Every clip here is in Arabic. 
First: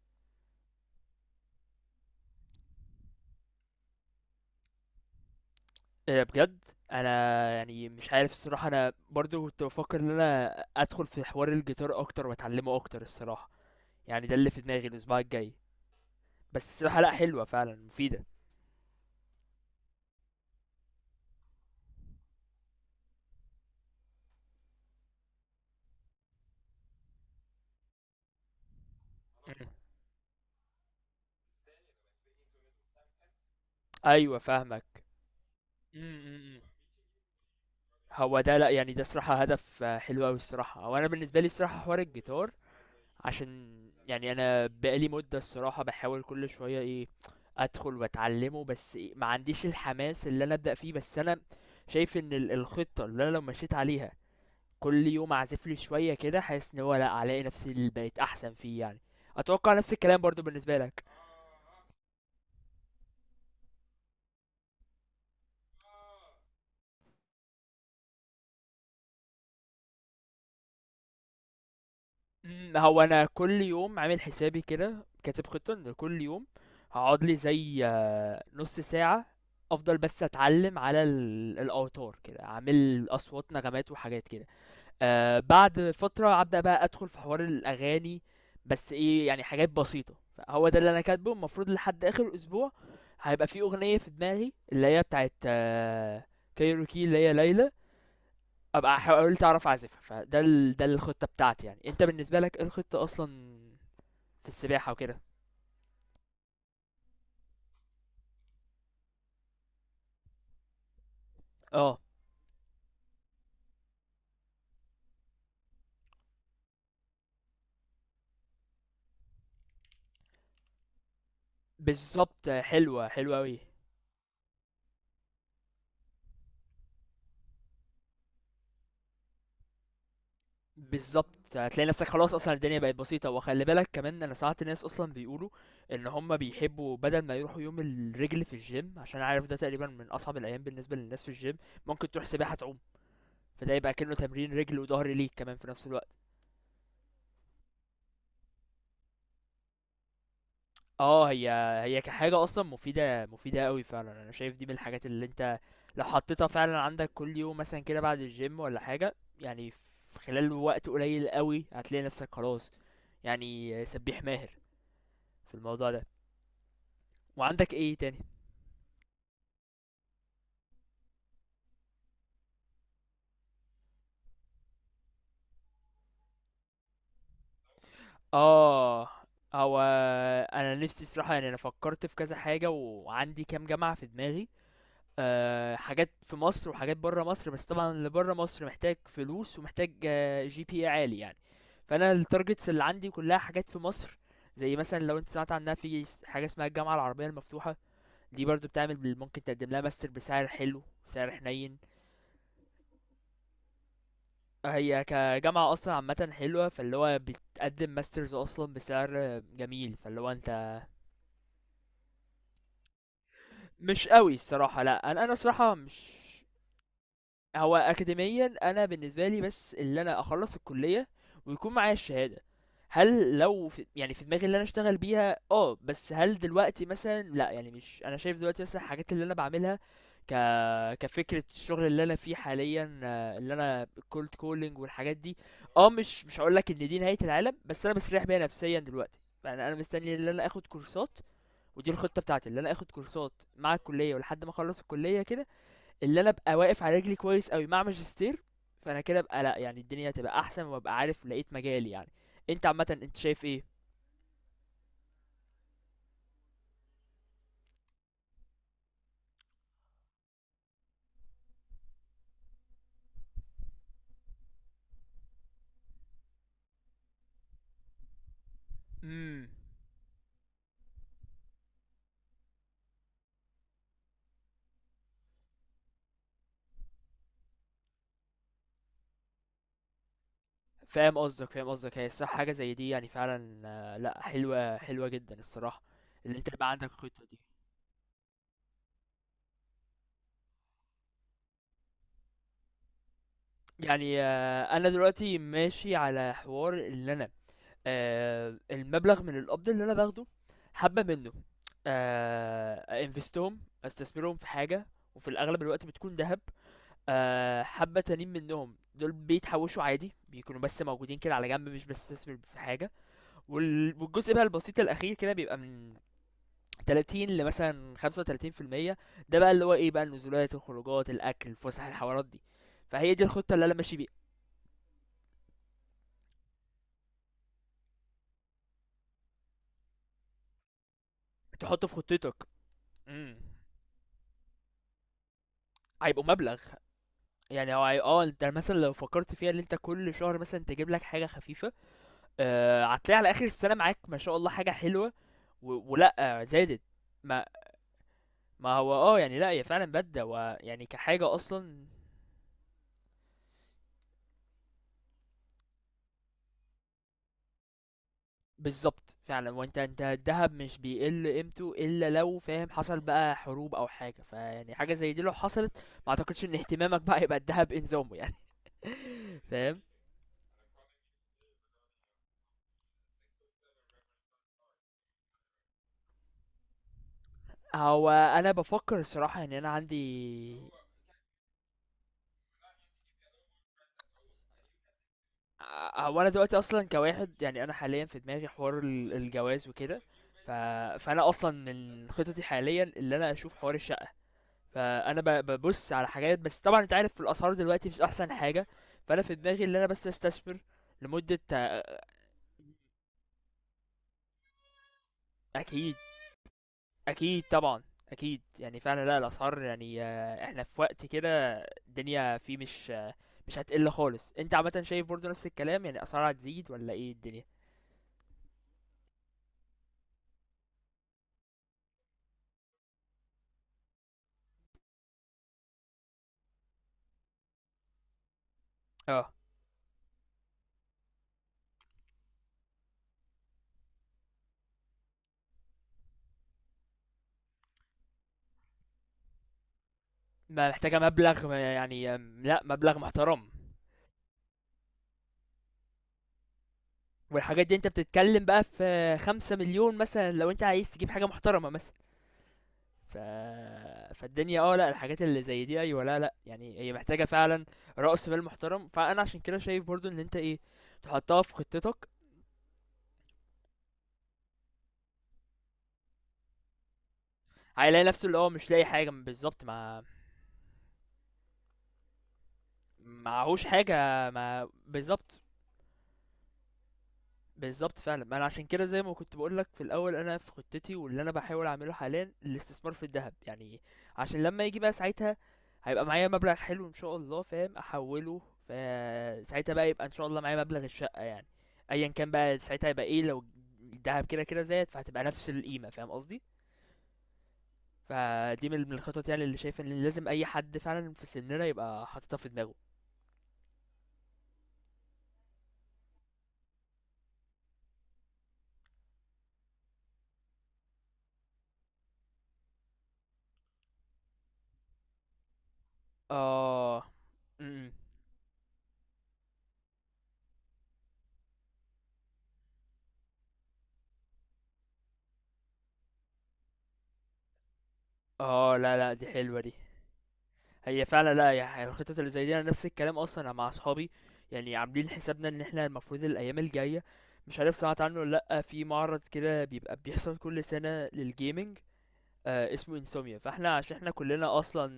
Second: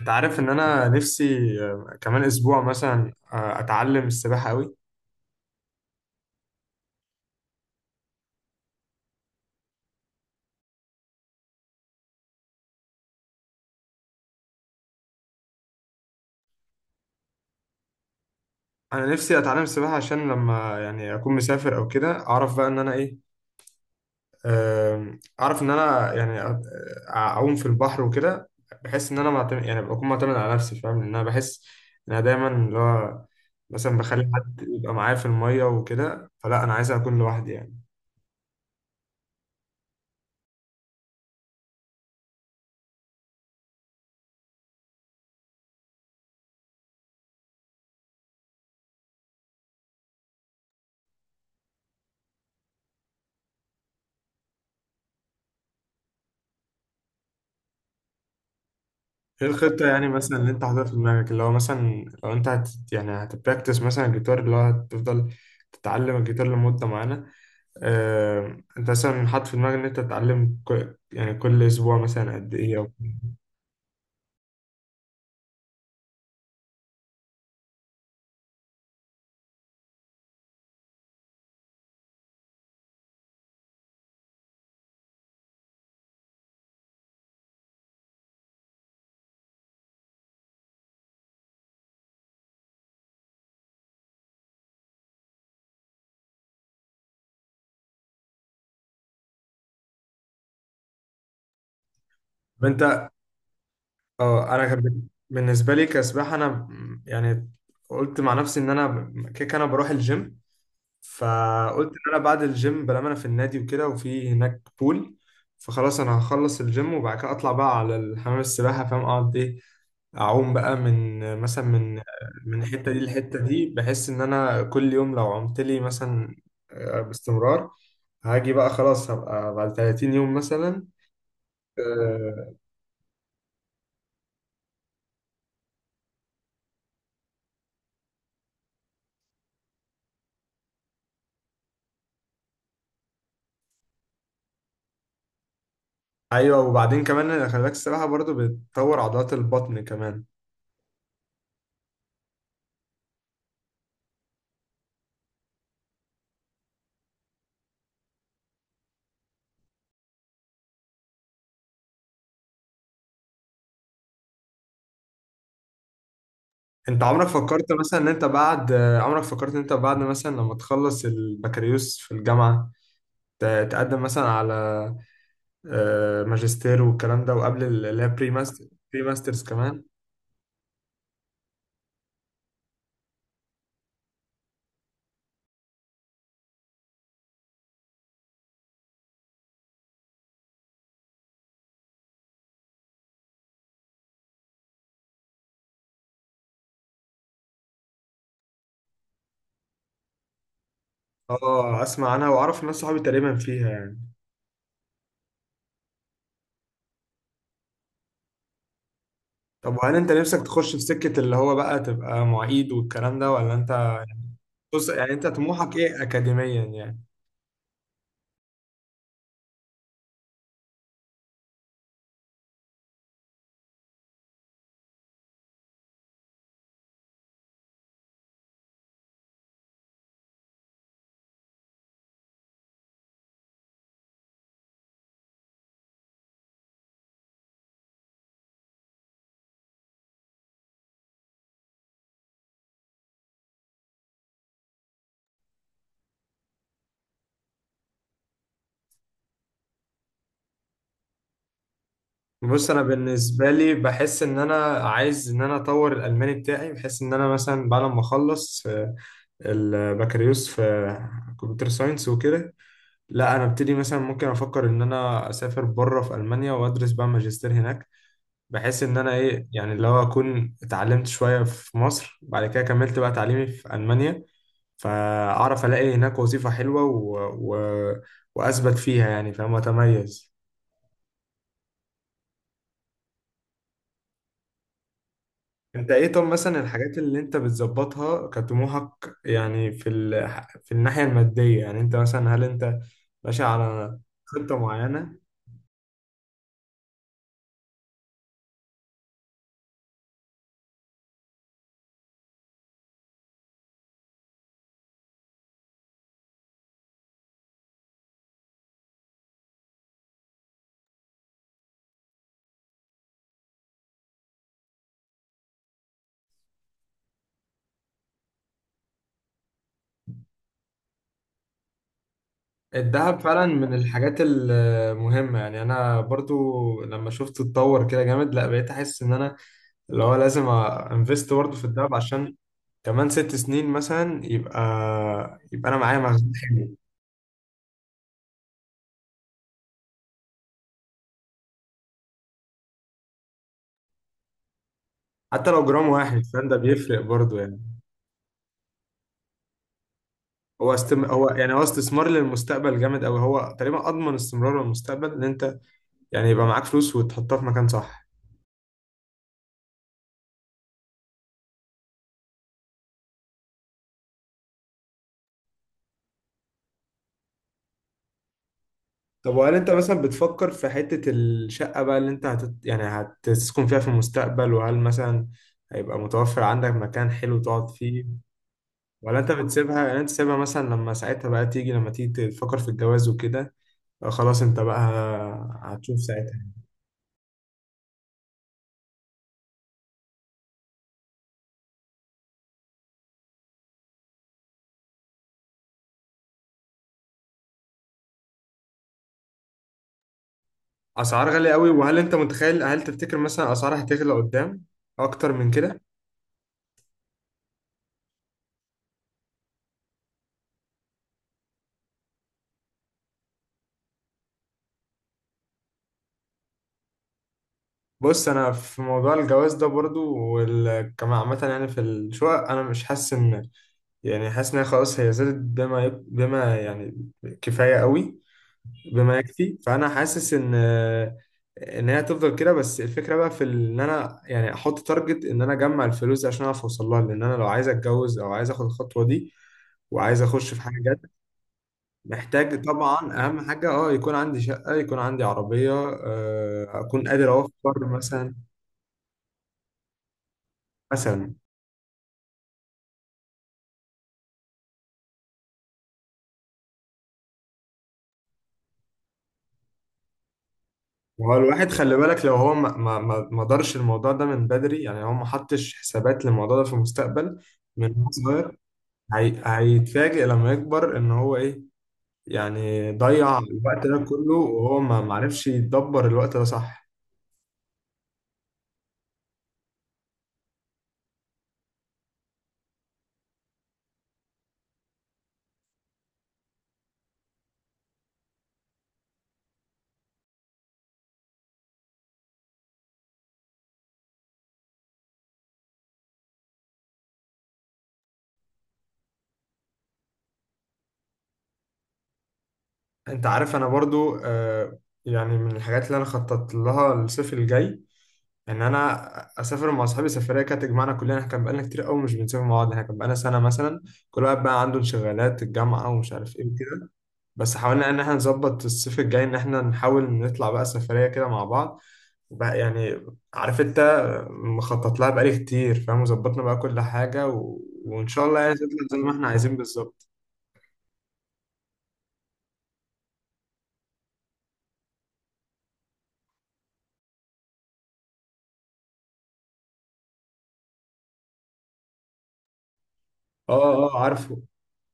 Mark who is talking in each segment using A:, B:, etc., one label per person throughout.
A: انت عارف ان انا نفسي. كمان اسبوع مثلا، اتعلم السباحه قوي.
B: إيه بجد. انا يعني مش عارف الصراحه، انا برضو كنت بفكر ان انا ادخل في حوار الجيتار اكتر واتعلمه اكتر الصراحه. يعني ده اللي في دماغي الاسبوع الجاي. بس الصراحه، لا حلوه فعلا، مفيده.
A: انا نفسي اتعلم السباحه عشان لما يعني اكون مسافر او كده اعرف بقى ان انا ايه. اعرف ان انا يعني اعوم في البحر وكده. بحس ان انا معتمد،
B: مم.
A: يعني بكون معتمد على نفسي، فاهم، لان انا بحس ان انا دايما اللي هو مثلا بخلي
B: ايوه،
A: حد يبقى
B: فاهمك.
A: معايا في الميه
B: مم،
A: وكده،
B: مم، مم.
A: فلا انا عايز اكون لوحدي يعني.
B: هو ده لا يعني ده صراحه هدف حلو قوي الصراحه، وانا بالنسبه لي الصراحه حوار الجيتار عشان يعني انا بقالي مده الصراحه بحاول كل شويه ايه ادخل واتعلمه، بس إيه، ما عنديش الحماس اللي انا ابدا فيه. بس انا شايف ان الخطه اللي انا لو مشيت عليها كل يوم اعزف لي شويه كده، حاسس ان هو لا هلاقي نفسي اللي بقيت احسن فيه يعني.
A: ايه
B: اتوقع
A: الخطة
B: نفس
A: يعني
B: الكلام
A: مثلا
B: برضو
A: اللي انت
B: بالنسبه
A: حاططها في
B: لك.
A: دماغك، اللي هو مثلا لو انت يعني هتبراكتس مثلا الجيتار، اللي هو هتفضل تتعلم الجيتار لمدة معينة؟ اه انت مثلا حاطط في دماغك ان انت تتعلم كل يعني كل اسبوع مثلا قد ايه؟ او طب
B: هو انا كل يوم عامل حسابي كده، كاتب خطه ان كل يوم هقعد لي زي نص ساعه افضل بس اتعلم على الاوتار كده، اعمل اصوات نغمات وحاجات كده. آه، بعد فترة أبدأ بقى أدخل في حوار الأغاني، بس إيه، يعني حاجات بسيطة. فهو ده اللي أنا كاتبه المفروض لحد آخر أسبوع هيبقى في أغنية في دماغي اللي هي بتاعت آه كايروكي، اللي هي ليلى، أبقى حاولت أعرف أعزفها. ده الخطة بتاعتي. يعني أنت بالنسبة لك إيه الخطة
A: انت،
B: أصلا، في
A: اه، انا كان
B: السباحة وكده؟
A: بالنسبة لي كسباحة انا يعني قلت مع نفسي ان انا كيك انا بروح الجيم، فقلت
B: اه،
A: ان انا بعد الجيم بلام انا في النادي وكده وفي هناك بول، فخلاص انا هخلص الجيم وبعد كده اطلع بقى على الحمام السباحة فاهم، اقعد ايه، اعوم بقى من مثلا من
B: بالظبط،
A: من الحته دي
B: حلوة حلوة
A: للحته
B: أوي.
A: دي. بحس ان انا كل يوم لو عمت لي مثلا باستمرار، هاجي بقى خلاص، هبقى بعد 30 يوم مثلا.
B: بالضبط هتلاقي نفسك خلاص،
A: آه،
B: اصلا الدنيا بقت بسيطه. وخلي بالك كمان، انا ساعات ناس اصلا بيقولوا ان هم بيحبوا بدل ما يروحوا يوم الرجل في الجيم، عشان عارف ده تقريبا من اصعب الايام بالنسبه للناس في الجيم، ممكن تروح سباحه تعوم. فده يبقى كأنه تمرين رجل وظهر ليك كمان في نفس الوقت.
A: ايوه، وبعدين كمان أنا خلي بالك السباحه برضو بتطور عضلات البطن كمان.
B: اه، هي هي كحاجه اصلا مفيده، مفيده قوي فعلا. انا شايف دي من الحاجات اللي انت لو حطيتها فعلا عندك كل يوم مثلا كده بعد الجيم ولا حاجه، يعني في خلال وقت قليل قوي هتلاقي نفسك خلاص، يعني سبيح ماهر في الموضوع ده.
A: انت عمرك فكرت
B: وعندك ايه
A: مثلا ان
B: تاني؟
A: انت بعد عمرك فكرت ان انت بعد مثلا لما تخلص البكالوريوس في الجامعه، ت- تقدم مثلا على ماجستير والكلام ده، وقبل اللي هي بري
B: اه،
A: ماسترز
B: هو
A: كمان؟
B: انا نفسي الصراحه، يعني انا فكرت في كذا حاجه، وعندي كام جامعه في دماغي. أه، حاجات في مصر وحاجات بره مصر، بس طبعا اللي بره مصر محتاج فلوس ومحتاج جي بي عالي يعني. فانا التارجتس اللي عندي كلها حاجات في مصر. زي مثلا لو انت سمعت عنها، في حاجه اسمها الجامعه العربيه المفتوحه. دي برضو بتعمل، ممكن تقدم لها ماستر بسعر حلو، سعر حنين.
A: اه، اسمع عنها واعرف ناس صحابي تقريبا فيها يعني.
B: هي كجامعة أصلا عامة حلوة، فاللي هو بتقدم ماسترز أصلا بسعر
A: طب وهل
B: جميل،
A: انت
B: فاللي هو
A: نفسك تخش في
B: أنت
A: سكة اللي هو بقى تبقى معيد والكلام ده، ولا انت؟
B: مش قوي الصراحة.
A: بص
B: لأ،
A: يعني
B: أنا
A: انت
B: أنا الصراحة
A: طموحك ايه
B: مش.
A: اكاديميا يعني؟
B: هو أكاديميًا أنا بالنسبة لي بس اللي أنا أخلّص الكلية ويكون معايا الشهادة، هل لو في يعني في دماغي اللي أنا أشتغل بيها بس هل دلوقتي مثلًا؟ لأ، يعني مش أنا شايف دلوقتي مثلًا الحاجات اللي أنا باعملها ك كفكرة، الشغل اللي أنا فيه حاليًا اللي أنا الcold calling والحاجات دي، آه، مش هاقول لك إن دي نهاية العالم، بس أنا مستريح بيها نفسيًا دلوقتي. فأنا أنا مستني اللي أنا آخد كورسات. ودي الخطة بتاعتي، اللي أنا آخد كورسات مع الكلية ولحد ما أخلّص الكلية كده، اللي انا ابقى واقف على رجلي كويس قوي مع ماجستير. فانا كده ابقى لا يعني الدنيا هتبقى احسن، وابقى عارف لقيت مجالي يعني. انت
A: بص انا
B: عامه انت شايف
A: بالنسبة
B: ايه؟
A: لي بحس ان انا عايز ان انا اطور الالماني بتاعي، بحس ان انا مثلا بعد ما اخلص البكالوريوس في كمبيوتر ساينس وكده، لا انا ابتدي مثلا، ممكن افكر ان انا اسافر بره في المانيا وادرس بقى ماجستير هناك، بحيث ان انا ايه
B: امم.
A: يعني، اللي هو اكون اتعلمت شويه في مصر، بعد كده كملت بقى تعليمي في المانيا، فاعرف الاقي هناك وظيفه حلوه و... واثبت فيها يعني، فاهم، اتميز.
B: فاهم قصدك. هي الصح حاجه زي دي يعني فعلا لا حلوه، حلوه جدا الصراحه،
A: انت ايه طب
B: اللي انت
A: مثلا
B: يبقى عندك
A: الحاجات اللي
B: الخطه
A: انت
B: دي.
A: بتظبطها كطموحك يعني في في الناحيه الماديه يعني، انت مثلا هل انت ماشي على
B: يعني
A: خطه
B: انا
A: معينه؟
B: دلوقتي ماشي على حوار، اللي انا المبلغ من القبض اللي انا باخده، حبه منه آه، انفستهم، استثمرهم في حاجه، وفي الاغلب الوقت بتكون ذهب. آه، حبة تانيين منهم دول بيتحوشوا عادي، بيكونوا بس موجودين كده على جنب، مش بستثمر في حاجة. والجزء بقى البسيط الأخير كده بيبقى من 30 لمثلا 35%. ده بقى اللي هو ايه بقى، النزولات، الخروجات، الأكل، الفسح، الحوارات دي. فهي
A: الذهب
B: دي
A: فعلا
B: الخطة اللي
A: من
B: أنا ماشي بيها.
A: الحاجات المهمه يعني، انا برضو لما شفته اتطور كده جامد، لا بقيت احس ان انا اللي هو لازم انفست برضه في
B: تحط
A: الدهب،
B: في
A: عشان
B: خطتك.
A: كمان ست
B: امم،
A: سنين مثلا يبقى انا معايا
B: هيبقوا
A: مخزون
B: مبلغ.
A: حلو.
B: يعني هو اه، انت مثلا لو فكرت فيها ان انت كل شهر مثلا تجيب لك حاجة خفيفة، آه، هتلاقي على آخر السنة معاك ما شاء الله حاجة حلوة.
A: حتى لو جرام
B: ولا
A: واحد فاهم، ده
B: زادت.
A: بيفرق برضه
B: ما
A: يعني.
B: ما هو آه، يعني لأ، هي فعلًا بدلة، هو يعني
A: هو
B: كحاجة
A: يعني هو
B: أصلًا.
A: استثمار للمستقبل جامد قوي، هو تقريبا اضمن استمرار للمستقبل، ان انت يعني يبقى معاك فلوس وتحطها في مكان صح.
B: بالضبط فعلًا، هو أنت الدهب مش بيقل قيمته، إلا لو فاهم حصل بقى حروب أو حاجة، فيعني حاجة زي دي لو حصلت، ما أعتقدش إن اهتمامك بقى هيبقى الدهب إنظامه يعني.
A: طب وهل انت
B: فاهم؟
A: مثلا بتفكر في حتة الشقة بقى اللي انت يعني هتسكن فيها في المستقبل، وهل مثلا هيبقى متوفر عندك مكان حلو تقعد فيه؟
B: هو أنا بافكر
A: ولا انت
B: الصراحة، يعني أنا
A: بتسيبها يعني، انت سيبها
B: عندي
A: مثلا لما ساعتها بقى تيجي، لما تيجي تفكر في الجواز وكده، خلاص انت بقى هتشوف
B: هو أنا
A: ساعتها.
B: دلوقتي أصلًا كواحد، يعني أنا حاليًا في دماغي حوار الجواز وكده، ف فأنا أصلًا من خططي حاليًا اللي أنا أشوف حوار الشقة. فانا ببص على حاجات، بس طبعا انت عارف الاسعار دلوقتي مش احسن حاجه. فانا في دماغي ان انا بس استثمر
A: اسعار
B: لمده
A: غالية قوي. وهل انت متخيل، هل تفتكر مثلا اسعار هتغلى قدام اكتر من كده؟
B: اكيد، اكيد طبعا، اكيد. يعني فعلا لا، الاسعار يعني احنا في وقت كده الدنيا فيه مش مش هتقل خالص. انت عامه شايف برضو نفس الكلام؟ يعني الاسعار هتزيد ولا ايه الدنيا؟
A: بص انا في موضوع الجواز ده برضو، كمان عامة يعني في الشقق انا مش حاسس ان، يعني حاسس ان هي خلاص هي زادت بما بما يعني كفاية قوي، بما
B: اه،
A: يكفي، فانا حاسس ان هي هتفضل كده. بس الفكره بقى في ان انا يعني احط تارجت ان انا اجمع الفلوس دي عشان اعرف اوصل لها، لان انا لو عايز اتجوز او عايز اخد الخطوه دي وعايز اخش في
B: ما
A: حاجه
B: محتاجه
A: جد،
B: مبلغ ما- يعني لا،
A: محتاج
B: مبلغ
A: طبعا، اهم
B: محترم.
A: حاجه، يكون عندي شقه، يكون عندي عربيه، اكون قادر
B: والحاجات دي انت
A: اوفر مثلا،
B: بتتكلم بقى في خمسة مليون مثلا، لو انت عايز تجيب حاجه
A: مثلا.
B: محترمه مثلا. ف... فالدنيا اه لا، الحاجات اللي زي دي ايوه، لا يعني، هي محتاجه فعلا رأس مال محترم. فانا عشان كده شايف برضو ان انت ايه،
A: هو
B: تحطها في
A: الواحد خلي
B: خطتك.
A: بالك لو هو ما دارش الموضوع ده من بدري، يعني هو ما حطش حسابات للموضوع ده في المستقبل من
B: هيلاقي
A: هو
B: نفسه اللي هو
A: صغير،
B: مش لاقي حاجه بالظبط، ما
A: هيتفاجئ لما يكبر ان هو ايه، يعني ضيع
B: معهوش
A: الوقت ده
B: حاجه.
A: كله
B: ما
A: وهو ما
B: بالظبط،
A: معرفش يدبر الوقت ده صح.
B: بالظبط فعلا. ما انا عشان كده زي ما كنت بقولك في الاول، انا في خطتي واللي انا بحاول اعمله حاليا الاستثمار في الذهب، يعني عشان لما يجي بقى ساعتها، هيبقى معايا مبلغ حلو ان شاء الله، فاهم، احوله. فساعتها بقى يبقى ان شاء الله معايا مبلغ الشقة يعني، ايا كان بقى ساعتها. هيبقى ايه لو الذهب كده كده زاد، فهتبقى نفس القيمة، فاهم قصدي. فدي من الخطط، يعني اللي شايف ان لازم اي حد فعلا في سننا يبقى حاططها في دماغه.
A: انت عارف انا برضو يعني من الحاجات اللي انا خططت لها الصيف الجاي ان انا اسافر مع اصحابي سفريه كانت تجمعنا كلنا، احنا كان بقالنا كتير قوي مش بنسافر مع بعض، احنا كان بقالنا سنه مثلا، كل واحد بقى عنده انشغالات الجامعه ومش عارف ايه وكده.
B: اه،
A: بس
B: م- م.
A: حاولنا ان احنا نظبط الصيف الجاي ان احنا نحاول نطلع بقى سفريه كده مع بعض، بقى يعني عارف انت، مخطط لها بقالي كتير فاهم، وظبطنا بقى كل حاجة وان شاء الله يعني تطلع
B: اه لا
A: زي
B: لا،
A: ما
B: دي
A: احنا
B: حلوة
A: عايزين
B: دي.
A: بالظبط.
B: هي فعلا، لا، هي الخطط اللي زي دي انا نفس الكلام اصلا مع اصحابي. يعني عاملين حسابنا ان احنا المفروض الايام الجايه، مش عارف سمعت عنه ولا لا، في معرض كده بيبقى بيحصل كل سنه للجيمنج، آه اسمه انسوميا.
A: اه
B: فاحنا عشان
A: اه
B: احنا
A: عارفه،
B: كلنا اصلا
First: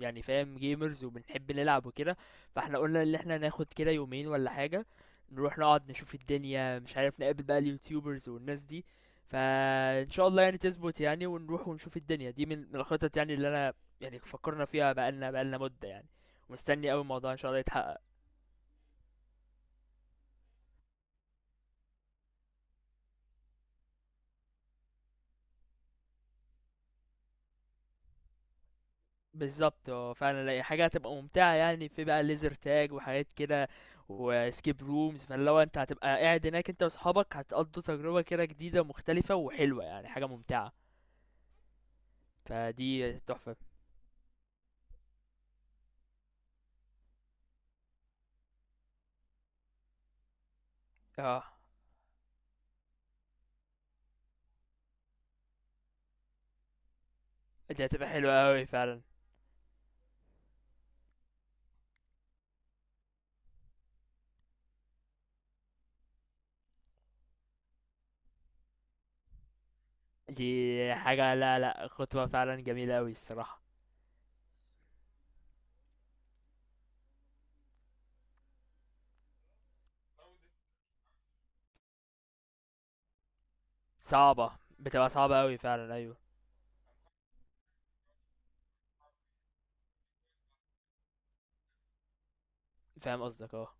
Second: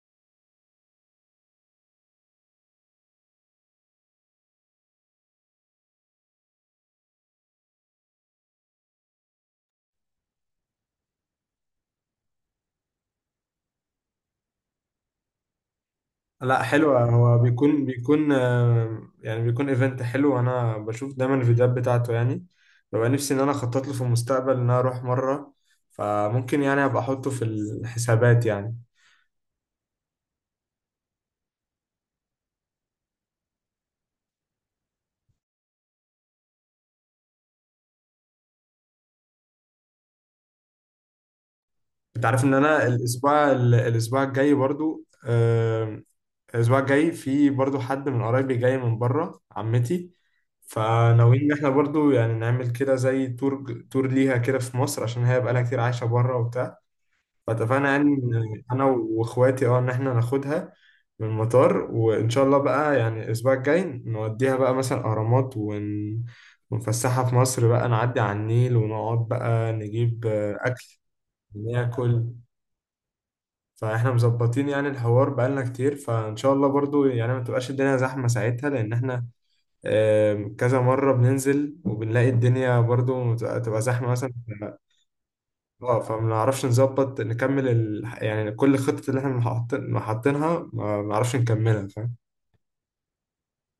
B: يعني فاهم جيمرز وبنحب نلعب وكده، فاحنا قلنا ان احنا ناخد كده يومين ولا حاجة، نروح نقعد نشوف الدنيا، مش عارف نقابل بقى اليوتيوبرز والناس دي. فان شاء الله يعني تظبط يعني، ونروح ونشوف الدنيا. دي من الخطط يعني اللي انا يعني فكرنا فيها بقالنا مدة يعني،
A: لا
B: ومستني اوي
A: حلوة،
B: الموضوع ان
A: هو
B: شاء الله
A: بيكون
B: يتحقق.
A: بيكون يعني بيكون ايفنت حلو، وانا بشوف دايما الفيديوهات بتاعته يعني. ببقى نفسي ان انا اخطط له في المستقبل ان انا اروح مرة، فممكن يعني ابقى احطه في الحسابات يعني.
B: بالضبط فعلًا، لا هي حاجة هتبقى ممتعة، يعني في بقى laser tag وحاجات كده وescape rooms، فاللي هو أنت هتبقى قاعد هناك أنت وأصحابك، هتقضّوا تجربة كده جديدة ومختلفة وحلوة، يعني حاجة ممتعة.
A: انت عارف ان انا
B: فدي تحفة.
A: الاسبوع الجاي في برضو حد من قرايبي جاي من بره، عمتي،
B: آه،
A: فناويين ان احنا برضو يعني نعمل كده زي تور ليها كده في مصر، عشان هي بقالها كتير عايشه بره وبتاع.
B: دي
A: فاتفقنا يعني
B: هتبقى حلوة
A: ان
B: أوي
A: انا
B: فعلًا.
A: واخواتي، ان احنا ناخدها من المطار، وان شاء الله بقى يعني الاسبوع الجاي نوديها بقى مثلا اهرامات ونفسحها في مصر بقى، نعدي على النيل، ونقعد بقى نجيب اكل
B: دي حاجة لا، لأ،
A: ناكل.
B: خطوة فعلًا جميلة أوي الصراحة.
A: فاحنا مظبطين يعني الحوار بقالنا كتير، فان شاء الله برضو يعني ما تبقاش الدنيا زحمه ساعتها، لان احنا كذا مره بننزل وبنلاقي الدنيا برضو تبقى زحمه مثلا.
B: صعبة، بتبقى صعبة أوي فعلًا
A: اه
B: أيوه.
A: فما نعرفش نظبط نكمل يعني كل الخطط اللي احنا حاطينها، ما نعرفش نكملها فاهم.
B: فاهم قصدك آه.